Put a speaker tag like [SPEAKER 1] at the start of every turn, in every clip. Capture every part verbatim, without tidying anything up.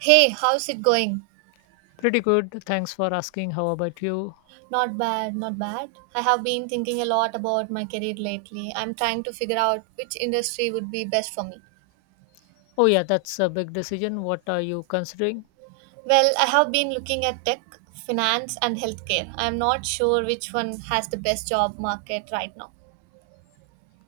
[SPEAKER 1] Hey, how's it going?
[SPEAKER 2] Pretty good. Thanks for asking. How about you?
[SPEAKER 1] Not bad, not bad. I have been thinking a lot about my career lately. I'm trying to figure out which industry would be best for me.
[SPEAKER 2] Oh yeah, that's a big decision. What are you considering?
[SPEAKER 1] Well, I have been looking at tech, finance, and healthcare. I'm not sure which one has the best job market right now.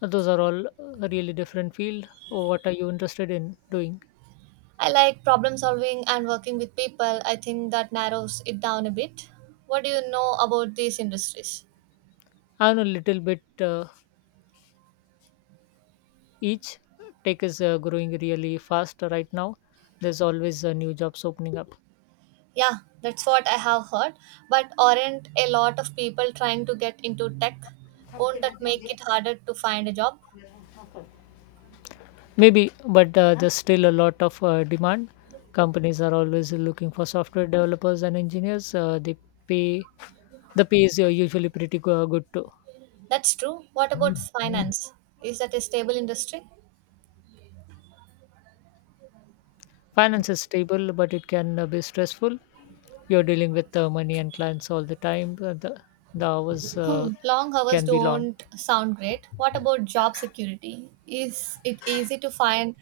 [SPEAKER 2] Those are all uh, really different field. Oh, What are you interested in doing?
[SPEAKER 1] I like problem solving and working with people. I think that narrows it down a bit. What do you know about these industries?
[SPEAKER 2] I'm a little bit uh, each. Tech is uh, growing really fast right now. There's always uh, new jobs opening up.
[SPEAKER 1] Yeah, that's what I have heard. But aren't a lot of people trying to get into tech? Won't that make it harder to find a job?
[SPEAKER 2] Maybe, but uh, there's still a lot of uh, demand. Companies are always looking for software developers and engineers. Uh, they pay the pay is uh, usually pretty go- good too.
[SPEAKER 1] That's true. What about finance? Is that a stable industry?
[SPEAKER 2] Finance is stable, but it can uh, be stressful. You're dealing with uh, money and clients all the time. uh, The, the hours uh,
[SPEAKER 1] Hmm, long hours
[SPEAKER 2] can be long.
[SPEAKER 1] don't sound great. What about job security? Is it easy to find?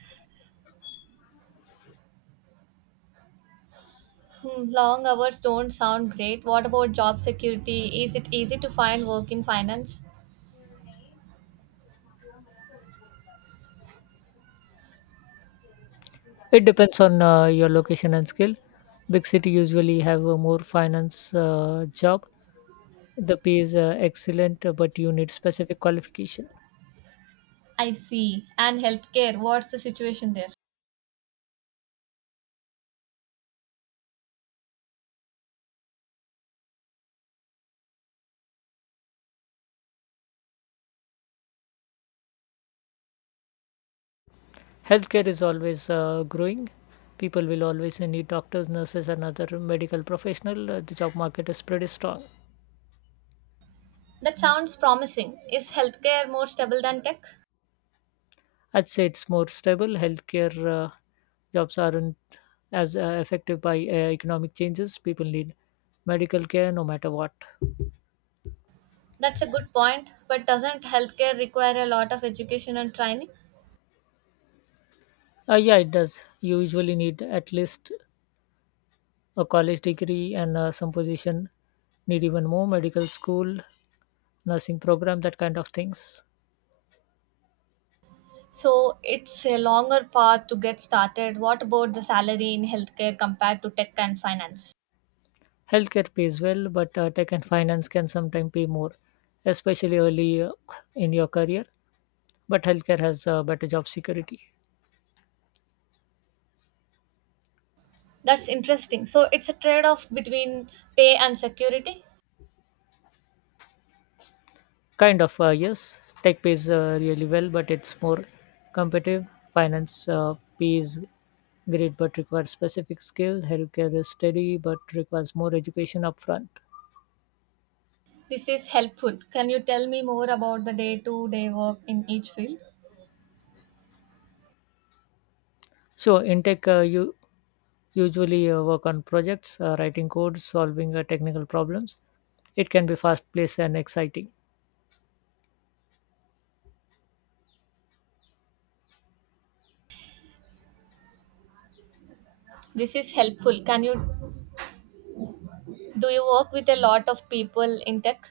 [SPEAKER 1] Hmm, long hours don't sound great. What about job security? Is it easy to find work in finance?
[SPEAKER 2] It depends on uh, your location and skill. Big city usually have a more finance uh, job. The pay is uh, excellent, uh, but you need specific qualification.
[SPEAKER 1] I see. And healthcare, what's the situation there?
[SPEAKER 2] Healthcare is always uh, growing. People will always need doctors, nurses, and other medical professional. Uh, the job market is pretty strong.
[SPEAKER 1] That sounds promising. Is healthcare more stable than tech?
[SPEAKER 2] I'd say it's more stable. Healthcare uh, jobs aren't as uh, affected by uh, economic changes. People need medical care no matter what.
[SPEAKER 1] That's a good point, but doesn't healthcare require a lot of education and training?
[SPEAKER 2] Uh, yeah, it does. You usually need at least a college degree and uh, some position need even more medical school, nursing program, that kind of things.
[SPEAKER 1] So it's a longer path to get started. What about the salary in healthcare compared to tech and finance?
[SPEAKER 2] Healthcare pays well, but uh, tech and finance can sometimes pay more, especially early uh, in your career. But healthcare has uh, better job security.
[SPEAKER 1] That's interesting. So it's a trade off between pay and security.
[SPEAKER 2] Kind of, uh, yes. Tech pays uh, really well, but it's more competitive. Finance uh, pays great, but requires specific skill. Healthcare is steady, but requires more education upfront.
[SPEAKER 1] This is helpful. Can you tell me more about the day to day work in each field?
[SPEAKER 2] So, in tech, uh, you usually uh, work on projects, uh, writing code, solving uh, technical problems. It can be fast paced and exciting.
[SPEAKER 1] This is helpful. Can you do you work with a lot of people in tech?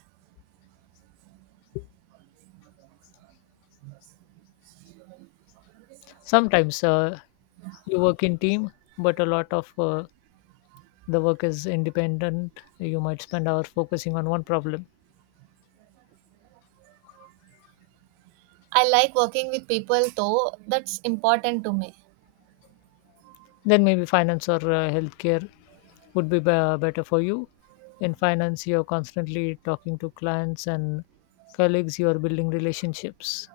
[SPEAKER 2] Sometimes uh, you work in team, but a lot of uh, the work is independent. You might spend hours focusing on one problem.
[SPEAKER 1] I like working with people though, that's important to me.
[SPEAKER 2] Then maybe finance or uh, healthcare would be be- better for you. In finance, you're constantly talking to clients and colleagues, you are building relationships.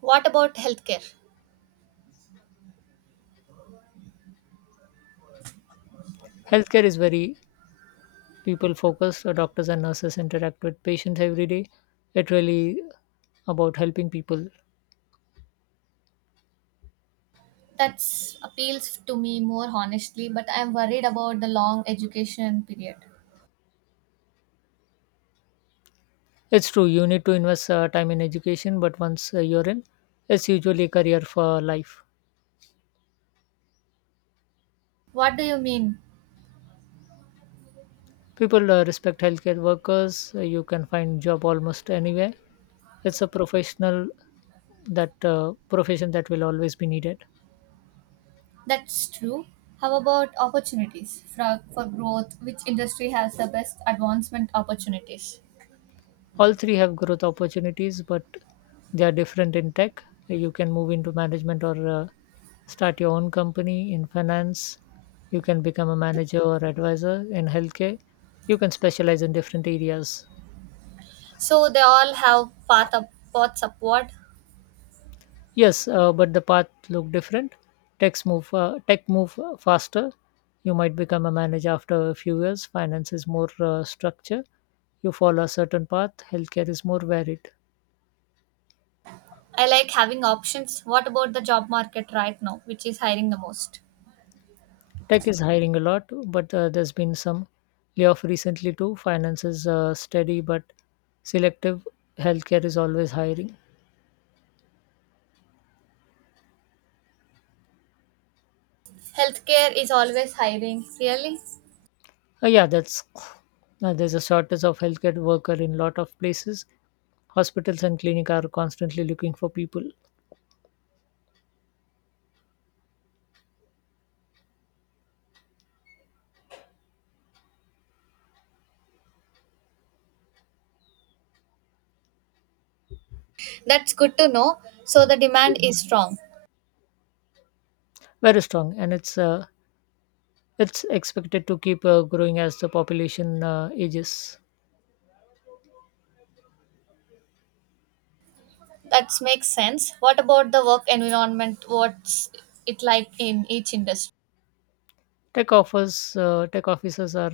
[SPEAKER 1] What about healthcare?
[SPEAKER 2] Healthcare is very people focused. Uh, Doctors and nurses interact with patients every day. It really about helping people.
[SPEAKER 1] That appeals to me more honestly, but I'm worried about the long education period.
[SPEAKER 2] It's true, you need to invest uh, time in education, but once uh, you're in, it's usually a career for life.
[SPEAKER 1] What do you mean?
[SPEAKER 2] People uh, respect healthcare workers, uh, you can find job almost anywhere. It's a professional that uh, profession that will always be needed.
[SPEAKER 1] That's true. How about opportunities for, for growth? Which industry has the best advancement opportunities?
[SPEAKER 2] All three have growth opportunities, but they are different. In tech, you can move into management or uh, start your own company. In finance, you can become a manager or advisor. In healthcare, you can specialize in different areas.
[SPEAKER 1] So they all have path up, paths upward.
[SPEAKER 2] Yes, uh, but the path look different. Techs move, uh, tech move faster. You might become a manager after a few years. Finance is more uh, structure. You follow a certain path. Healthcare is more varied.
[SPEAKER 1] I like having options. What about the job market right now, which is hiring the most?
[SPEAKER 2] Tech is hiring a lot, but uh, there's been some layoff recently too. Finance is uh, steady but selective. Healthcare is always hiring.
[SPEAKER 1] Healthcare is always hiring, really?
[SPEAKER 2] Uh, yeah, that's uh, there's a shortage of healthcare worker in lot of places. Hospitals and clinic are constantly looking for people.
[SPEAKER 1] That's good to know. So the demand is strong.
[SPEAKER 2] Very strong, and it's uh, It's expected to keep uh, growing as the population uh, ages.
[SPEAKER 1] That makes sense. What about the work environment? What's it like in each industry?
[SPEAKER 2] Tech offers uh, tech offices are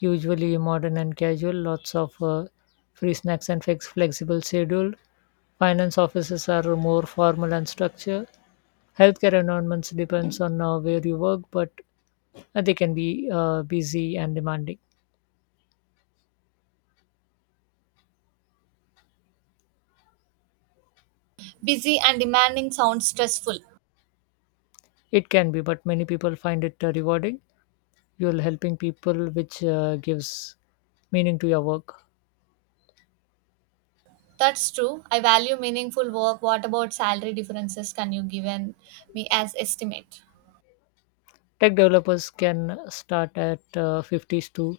[SPEAKER 2] usually modern and casual, lots of uh, free snacks and flex- flexible schedule. Finance offices are more formal and structured. Healthcare environments depends on uh, where you work, but uh, they can be uh, busy and demanding.
[SPEAKER 1] Busy and demanding sounds stressful.
[SPEAKER 2] It can be, but many people find it uh, rewarding. You're helping people, which uh, gives meaning to your work.
[SPEAKER 1] That's true. I value meaningful work. What about salary differences? Can you give an- Me as estimate?
[SPEAKER 2] Tech developers can start at uh, fifties to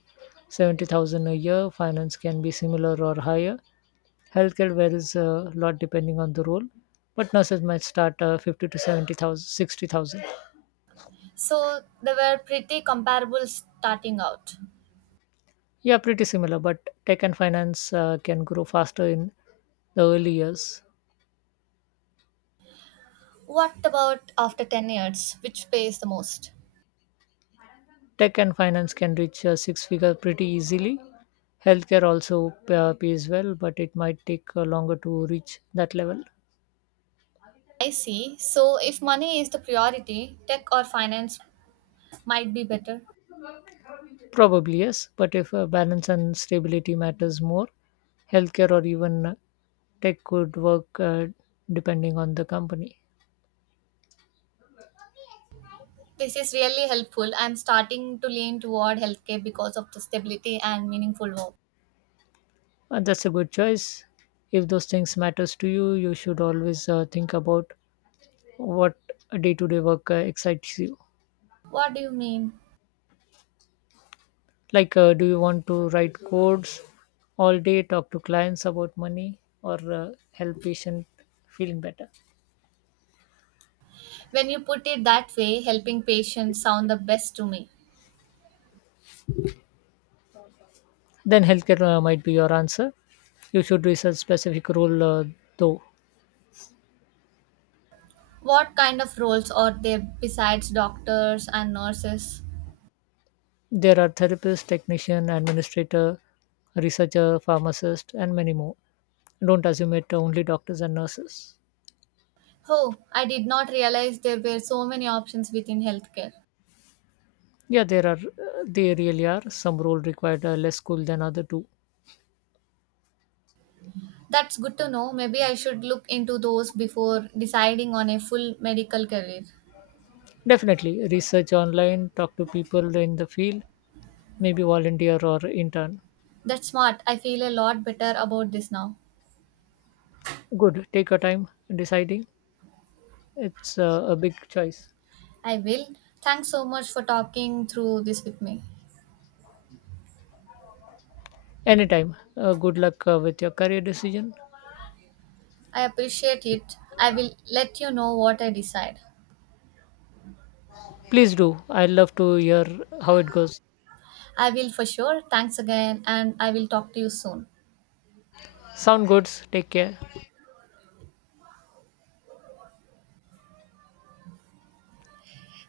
[SPEAKER 2] seventy thousand a year. Finance can be similar or higher. Healthcare varies a lot depending on the role, but nurses might start uh, fifty to seventy thousand, sixty thousand.
[SPEAKER 1] So they were pretty comparable starting out.
[SPEAKER 2] Yeah, pretty similar, but tech and finance uh, can grow faster in the early years.
[SPEAKER 1] What about after ten years? Which pays the most?
[SPEAKER 2] Tech and finance can reach uh, six figure pretty easily. Healthcare also uh, pays well, but it might take uh, longer to reach that level.
[SPEAKER 1] I see. So if money is the priority, tech or finance might be better.
[SPEAKER 2] Probably yes, but if uh, balance and stability matters more, healthcare or even uh, tech could work uh, depending on the company.
[SPEAKER 1] This is really helpful. I'm starting to lean toward healthcare because of the stability and meaningful work.
[SPEAKER 2] And that's a good choice. If those things matters to you, you should always uh, think about what day-to-day work uh, excites you.
[SPEAKER 1] What do you mean?
[SPEAKER 2] Like, uh, do you want to write codes all day, talk to clients about money, or uh, help patient feeling better?
[SPEAKER 1] When you put it that way, helping patients sound the best to me.
[SPEAKER 2] Then healthcare uh, might be your answer. You should research specific role uh, though.
[SPEAKER 1] What kind of roles are there besides doctors and nurses?
[SPEAKER 2] There are therapists, technician, administrator, researcher, pharmacist, and many more. Don't assume it only doctors and nurses.
[SPEAKER 1] Oh, I did not realize there were so many options within healthcare.
[SPEAKER 2] Yeah, there are. They really are. Some role required uh, less school than other two.
[SPEAKER 1] That's good to know. Maybe I should look into those before deciding on a full medical career.
[SPEAKER 2] Definitely, research online, talk to people in the field, maybe volunteer or intern.
[SPEAKER 1] That's smart. I feel a lot better about this now.
[SPEAKER 2] Good. Take your time deciding. It's uh, a big choice.
[SPEAKER 1] I will. Thanks so much for talking through this with me.
[SPEAKER 2] Anytime. Uh, good luck uh, with your career decision.
[SPEAKER 1] I appreciate it. I will let you know what I decide.
[SPEAKER 2] Please do. I'd love to hear how it goes.
[SPEAKER 1] I will for sure. Thanks again, and I will talk to you soon.
[SPEAKER 2] Sound good. Take care.